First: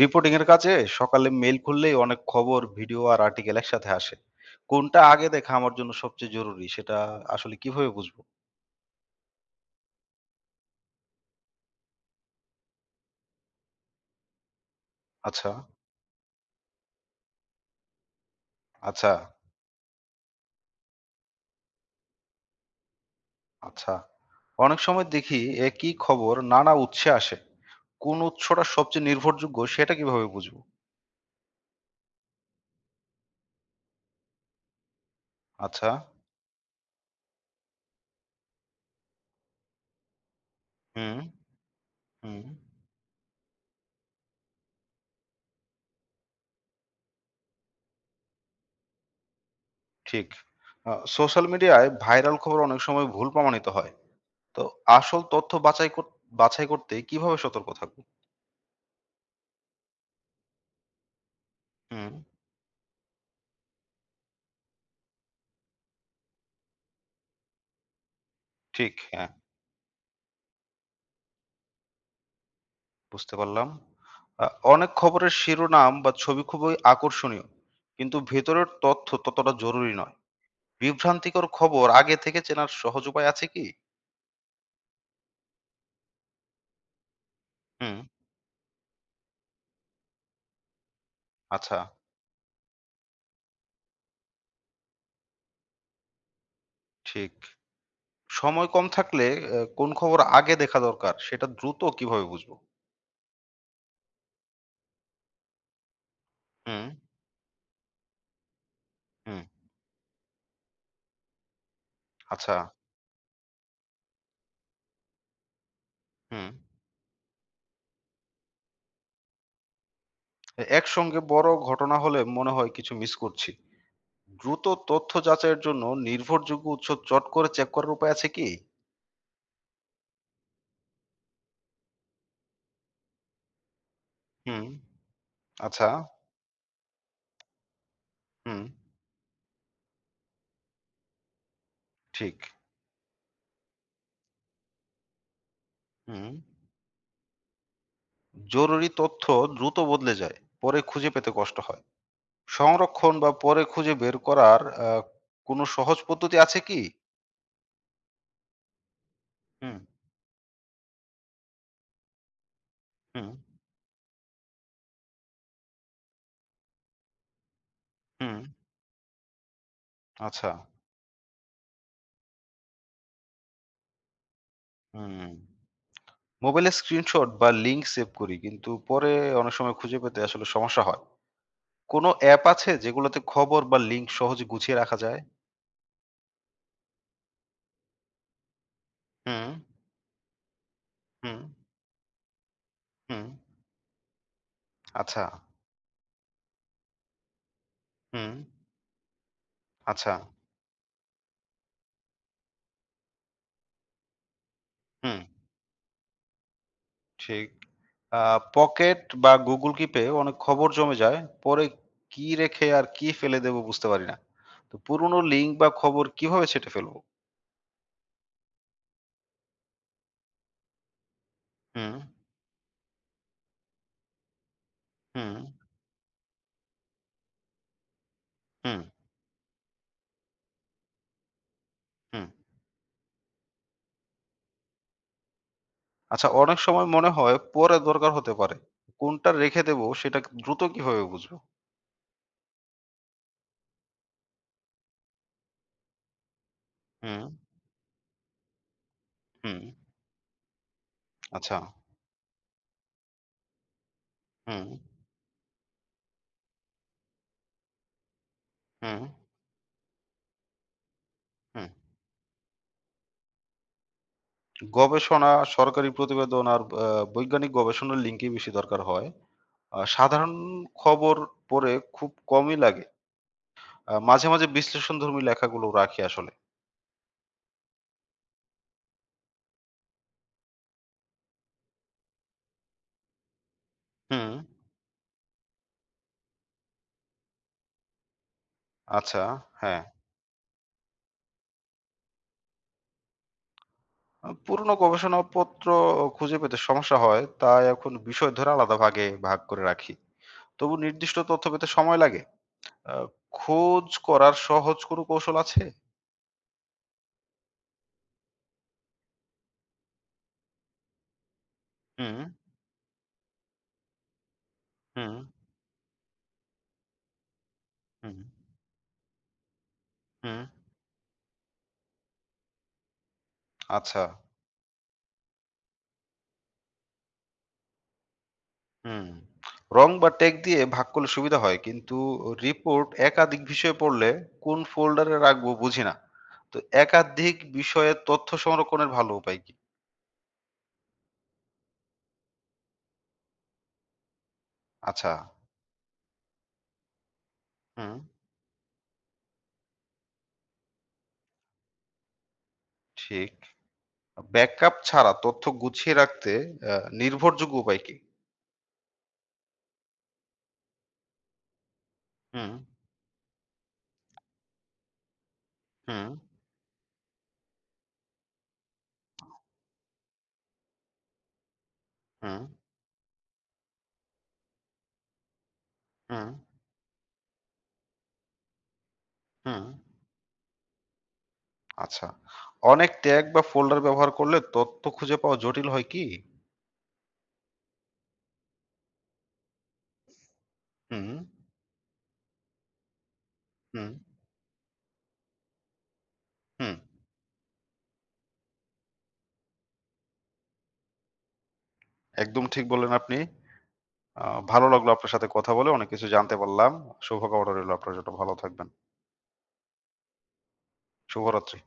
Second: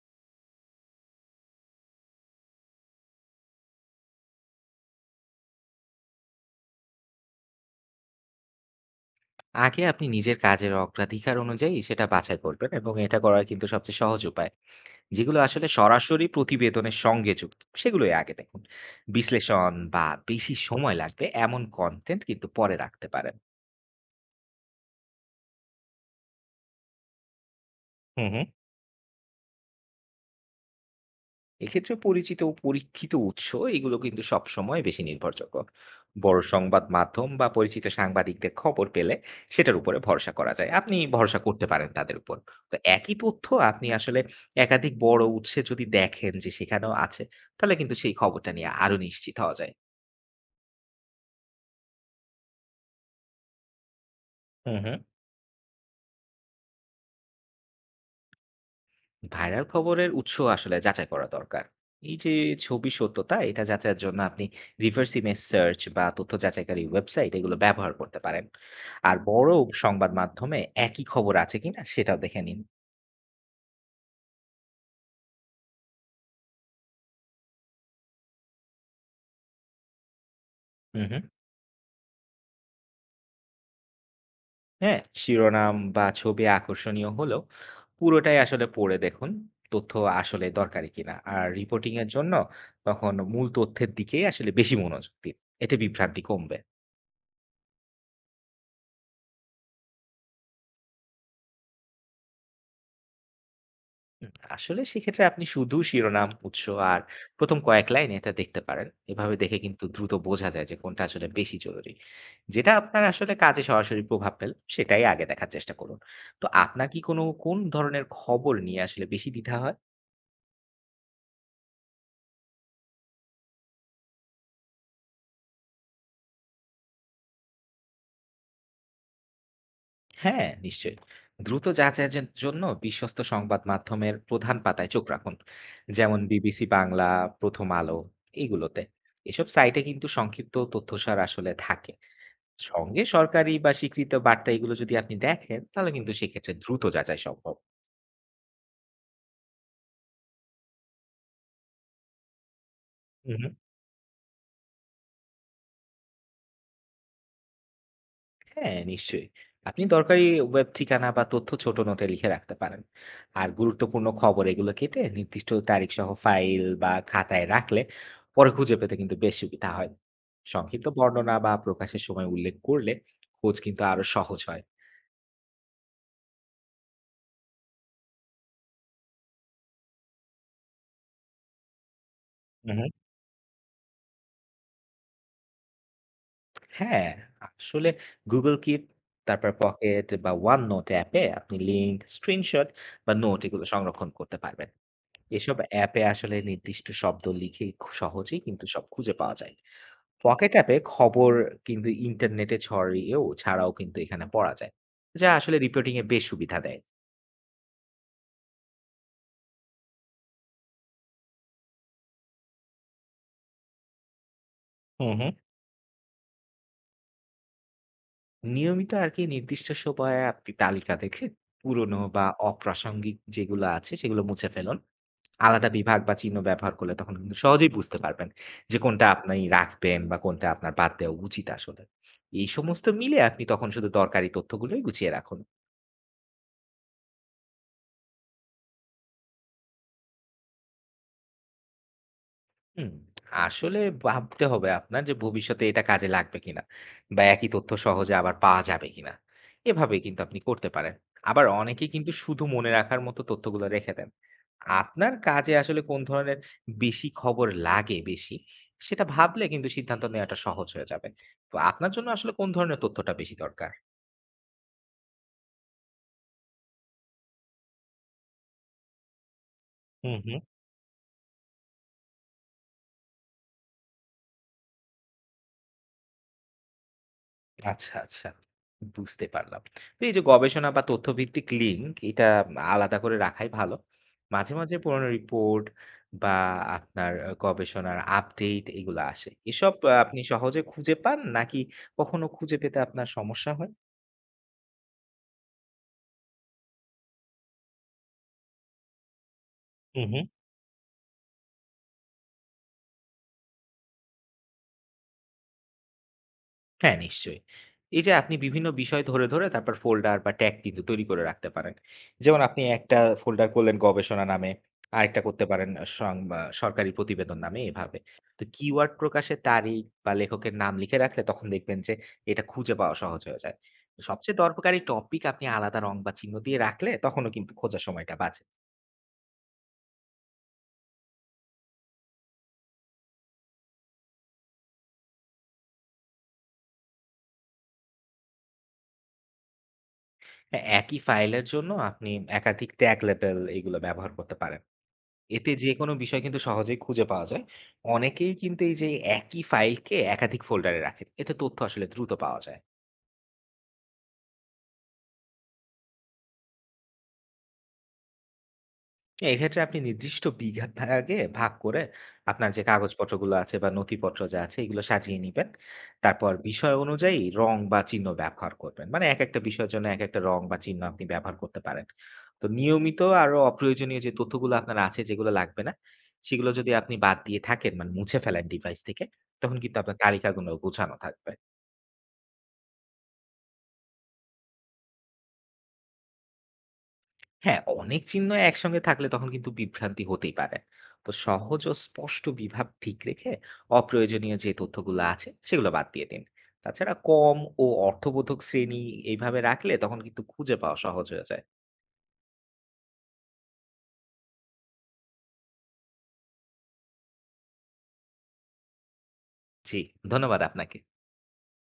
Reporting এর কাজে সকালে মেইল খুললেই অনেক খবর, ভিডিও আর আর্টিকেল একসাথে আসে। কোনটা আগে দেখা আমার জন্য সবচেয়ে জরুরি সেটা আসলে কিভাবে বুঝবো? আগে আপনি নিজের কাজের অগ্রাধিকার অনুযায়ী সেটা বাছাই করবেন এবং এটা করার কিন্তু সবচেয়ে সহজ উপায় যেগুলো আচ্ছা, আসলে সরাসরি প্রতিবেদনের সঙ্গে যুক্ত সেগুলোই আগে দেখুন। আচ্ছা, বিশ্লেষণ বা বেশি সময় লাগবে এমন কন্টেন্ট কিন্তু পরে রাখতে পারেন। আচ্ছা। অনেক সময় দেখি একই খবর নানা উৎসে আসে। কোন হুম হুম উৎসটা সবচেয়ে নির্ভরযোগ্য সেটা কিভাবে বুঝবো? এক্ষেত্রে পরিচিত ও পরীক্ষিত উৎস এগুলো কিন্তু সবসময় বেশি নির্ভরযোগ্য। আচ্ছা। বড় সংবাদ মাধ্যম বা পরিচিত সাংবাদিকদের খবর পেলে সেটার উপরে ভরসা করা যায়, আপনি হুম, ভরসা করতে পারেন তাদের উপর। হুম। তো একই তথ্য আপনি আসলে একাধিক বড় উৎসে যদি দেখেন যে সেখানেও আছে, তাহলে কিন্তু সেই খবরটা নিয়ে আরো নিশ্চিত হওয়া যায়। ঠিক। সোশ্যাল মিডিয়ায় ভাইরাল খবর অনেক সময় ভুল প্রমাণিত হয়। তো হুম হুম আসল তথ্য বাছাই করতে কিভাবে সতর্ক থাকবো? ভাইরাল খবরের উৎস আসলে যাচাই করা দরকার। হুম, এই যে ছবি সত্যতা এটা যাচাইয়ের জন্য আপনি রিভার্স ইমেজ সার্চ বা তথ্য যাচাইকারী ওয়েবসাইট এগুলো ব্যবহার করতে পারেন। ঠিক, আর হ্যাঁ। বড় সংবাদ মাধ্যমে একই খবর আছে কিনা সেটাও দেখে নিন। বুঝতে পারলাম। আ অনেক খবরের শিরোনাম বা ছবি খুবই আকর্ষণীয়। কিন্তু ভেতরের তথ্য ততটা জরুরি নয়। হুম হুম বিভ্রান্তিকর খবর আগে থেকে চেনার সহজ উপায় আছে কি? হ্যাঁ শিরোনাম বা ছবি আকর্ষণীয় হলেও হুম, পুরোটাই আসলে পড়ে দেখুন, তথ্য আসলে দরকারি কিনা আর আচ্ছা, রিপোর্টিং এর জন্য। তখন মূল তথ্যের দিকেই আসলে বেশি মনোযোগ দিন, এতে বিভ্রান্তি কমবে। ঠিক। সময় কম থাকলে কোন খবর আগে দেখা দরকার সেটা দ্রুত কিভাবে বুঝবো? আসলে সেক্ষেত্রে আপনি শুধু শিরোনাম, উৎস হুম, আর প্রথম কয়েক লাইন এটা দেখতে পারেন। এভাবে হুম, দেখে কিন্তু দ্রুত বোঝা যায় যে কোনটা আসলে বেশি জরুরি। আচ্ছা, যেটা আপনার আসলে কাজে সরাসরি প্রভাব ফেলে সেটাই আগে দেখার চেষ্টা করুন। হুম। তো আপনার কি কোন ধরনের খবর নিয়ে আসলে বেশি দ্বিধা হয়? একসঙ্গে বড় ঘটনা হলে মনে হয় কিছু মিস করছি। দ্রুত তথ্য যাচাইয়ের জন্য নির্ভরযোগ্য উৎস চট করে চেক করার উপায় আছে কি? হ্যাঁ, নিশ্চয়ই। দ্রুত যাচাইয়ের জন্য বিশ্বস্ত সংবাদ মাধ্যমের প্রধান হুম, পাতায় চোখ রাখুন। আচ্ছা, যেমন বিবিসি বাংলা, প্রথম আলো হুম, এগুলোতে। এসব সাইটে কিন্তু সংক্ষিপ্ত তথ্যসার আসলে থাকে। ঠিক। সঙ্গে সরকারি বা স্বীকৃত বার্তা এগুলো যদি আপনি দেখেন, তাহলে কিন্তু হুম। সেক্ষেত্রে দ্রুত যাচাই সম্ভব। জরুরি তথ্য দ্রুত বদলে যায়। পরে খুঁজে পেতে কষ্ট হয়। সংরক্ষণ বা হুম। পরে খুঁজে বের করার আ কোনো সহজ পদ্ধতি আছে কি? হ্যাঁ, নিশ্চয়ই। হুম, আপনি দরকারি ওয়েব ঠিকানা বা তথ্য ছোট নোটে লিখে রাখতে পারেন। হুম, আর গুরুত্বপূর্ণ খবর এগুলো কেটে নির্দিষ্ট তারিখ সহ ফাইল বা খাতায় রাখলে হুম। পরে খুঁজে পেতে কিন্তু বেশ সুবিধা হয়। আচ্ছা। সংক্ষিপ্ত বর্ণনা বা প্রকাশের সময় উল্লেখ করলে খোঁজ কিন্তু আরো সহজ হয়। হুম। মোবাইলে স্ক্রিনশট বা লিংক সেভ করি। কিন্তু পরে অনেক সময় খুঁজে পেতে আসলে সমস্যা হয়। কোনো অ্যাপ আছে হুম। হুম। যেগুলোতে খবর বা লিংক সহজে গুছিয়ে রাখা যায়? হ্যাঁ, আসলে Google Keep, হুম, তারপর Pocket বা OneNote অ্যাপে হুম, আপনি লিঙ্ক, স্ক্রিনশট বা হুম। নোট এগুলো সংরক্ষণ করতে পারবেন। আচ্ছা। এসব অ্যাপে আসলে নির্দিষ্ট শব্দ লিখে হুম, সহজেই কিন্তু সব খুঁজে পাওয়া যায়। আচ্ছা। Pocket অ্যাপে খবর কিন্তু ইন্টারনেটে ছাড়াও কিন্তু এখানে পড়া যায়। হুম, যা আসলে রিপোর্টিং এ বেশ সুবিধা দেয়। ঠিক। আ পকেট বা Google Keep এ অনেক খবর জমে যায়। পরে কি রেখে আর কি ফেলে দেব বুঝতে পারি না। তো হুম, পুরনো হুম। লিঙ্ক বা খবর কিভাবে ছেঁটে ফেলবো? নিয়মিত আর কি নির্দিষ্ট সময়ে আপনি তালিকা দেখে হুম, পুরনো বা অপ্রাসঙ্গিক যেগুলো আছে সেগুলো মুছে ফেলুন। হুম, আলাদা বিভাগ বা চিহ্ন ব্যবহার করলে তখন কিন্তু সহজেই বুঝতে পারবেন যে হুম, কোনটা আপনি রাখবেন বা কোনটা আপনার বাদ দেওয়া উচিত আসলে। হুম। এই সমস্ত মিলে আপনি তখন শুধু দরকারি তথ্যগুলোই গুছিয়ে রাখুন। আচ্ছা অনেক সময় মনে হয় পরে দরকার হতে পারে। কোনটা রেখে দেব সেটা দ্রুত কিভাবে বুঝবো? হুম, আসলে ভাবতে হবে আপনার যে ভবিষ্যতে এটা কাজে লাগবে কিনা, হুম, বা একই তথ্য সহজে আবার পাওয়া যাবে কিনা। হুম, এভাবে কিন্তু আপনি করতে পারেন। আবার আচ্ছা। অনেকে কিন্তু শুধু মনে রাখার মতো তথ্যগুলো রেখে দেন। হুম, আপনার কাজে আসলে কোন ধরনের বেশি খবর লাগে বেশি, হুম, সেটা ভাবলে কিন্তু সিদ্ধান্ত নেওয়াটা সহজ হয়ে যাবে। তো হুম। আপনার জন্য আসলে কোন ধরনের তথ্যটা বেশি দরকার? গবেষণা, সরকারি প্রতিবেদন আর বৈজ্ঞানিক গবেষণার লিঙ্কই বেশি দরকার হয়। হুম সাধারণ হুম খবর পড়ে খুব কমই লাগে। মাঝে, মাঝে বিশ্লেষণধর্মী লেখাগুলো রাখি আসলে। আচ্ছা, আচ্ছা। বুঝতে পারলাম। তো এই যে গবেষণা বা তথ্যভিত্তিক লিঙ্ক এটা আলাদা করে রাখাই ভালো। হুম। মাঝে, মাঝে পুরনো রিপোর্ট বা আপনার গবেষণার আপডেট এগুলা আচ্ছা, আসে। হ্যাঁ। এসব আপনি সহজে খুঁজে পান নাকি কখনো খুঁজে পেতে আপনার সমস্যা হয়? পুরনো গবেষণাপত্র খুঁজে পেতে সমস্যা হয়, তাই এখন বিষয় ধরে আলাদা ভাগে ভাগ করে রাখি। হু, হু। তবু নির্দিষ্ট তথ্য পেতে সময় লাগে। আ খোঁজ করার সহজ কোনো কৌশল আছে? হ্যাঁ, নিশ্চয়ই। এই যে আপনি বিভিন্ন বিষয় ধরে, ধরে তারপর ফোল্ডার বা ট্যাগ কিন্তু তৈরি করে রাখতে পারেন। হুম, যেমন আপনি একটা ফোল্ডার করলেন গবেষণা নামে, হুম, আরেকটা করতে পারেন সং আ সরকারি প্রতিবেদন নামে এভাবে। হুম, তো কিওয়ার্ড প্রকাশের তারিখ বা হুম, লেখকের নাম লিখে রাখলে তখন দেখবেন যে এটা খুঁজে পাওয়া সহজ হয়ে যায়। আচ্ছা। সবচেয়ে দরকারি টপিক আপনি আলাদা রং বা চিহ্ন দিয়ে রাখলে তখনও কিন্তু খোঁজার সময়টা বাঁচে। হুম। রং বা ট্যাগ দিয়ে ভাগ করলে সুবিধা হয়, কিন্তু রিপোর্ট একাধিক বিষয়ে পড়লে কোন ফোল্ডারে রাখবো বুঝি না। তো একাধিক বিষয়ে তথ্য সংরক্ষণের ভালো উপায় কি? হ্যাঁ, একই ফাইলের জন্য আপনি একাধিক ট্যাগ লেবেল এগুলো ব্যবহার করতে পারেন। আচ্ছা, এতে যেকোনো বিষয় কিন্তু সহজেই খুঁজে পাওয়া যায়। হুম, অনেকেই কিন্তু এই যে একই ফাইলকে একাধিক ফোল্ডারে রাখেন। এতে তথ্য আসলে দ্রুত পাওয়া যায়। ঠিক। ব্যাকআপ ছাড়া তথ্য গুছিয়ে রাখতে আ নির্ভরযোগ্য উপায় কি? এক্ষেত্রে আপনি নির্দিষ্ট বিঘা ভাগে ভাগ করে আপনার হুম, যে কাগজপত্রগুলো আছে বা নথিপত্র যা আছে এগুলো সাজিয়ে নিবেন। হুম, তারপর বিষয় অনুযায়ী রং বা চিহ্ন ব্যবহার করবেন। মানে একেকটা বিষয়ের জন্য একেকটা রং বা চিহ্ন আপনি ব্যবহার করতে পারেন। হুম, তো নিয়মিত আরো অপ্রয়োজনীয় যে তথ্যগুলো আপনার আছে যেগুলো লাগবে না, হুম, সেগুলো যদি আপনি বাদ দিয়ে থাকেন মানে মুছে ফেলেন ডিভাইস থেকে, তখন হুম। কিন্তু আপনার তালিকাগুলো গোছানো থাকবে। আচ্ছা। অনেক ট্যাগ বা ফোল্ডার ব্যবহার করলে তথ্য খুঁজে পাওয়া জটিল হয় কি? হ্যাঁ, অনেক চিহ্ন একসঙ্গে থাকলে তখন কিন্তু বিভ্রান্তি হতেই পারে। হুম, তো সহজ ও স্পষ্ট বিভাব ঠিক রেখে হুম, অপ্রয়োজনীয় যে তথ্যগুলো আছে সেগুলো বাদ দিয়ে দিন। হুম। তাছাড়া কম ও অর্থবোধক শ্রেণী এইভাবে রাখলে তখন কিন্তু খুঁজে পাওয়া সহজ হয়ে যায়। একদম ঠিক বললেন আপনি। আ ভালো লাগলো আপনার সাথে কথা বলে। অনেক কিছু জানতে পারলাম। শুভকামনা রইলো আপনার জন্য। ভালো থাকবেন। জি, ধন্যবাদ আপনাকে। শুভরাত্রি।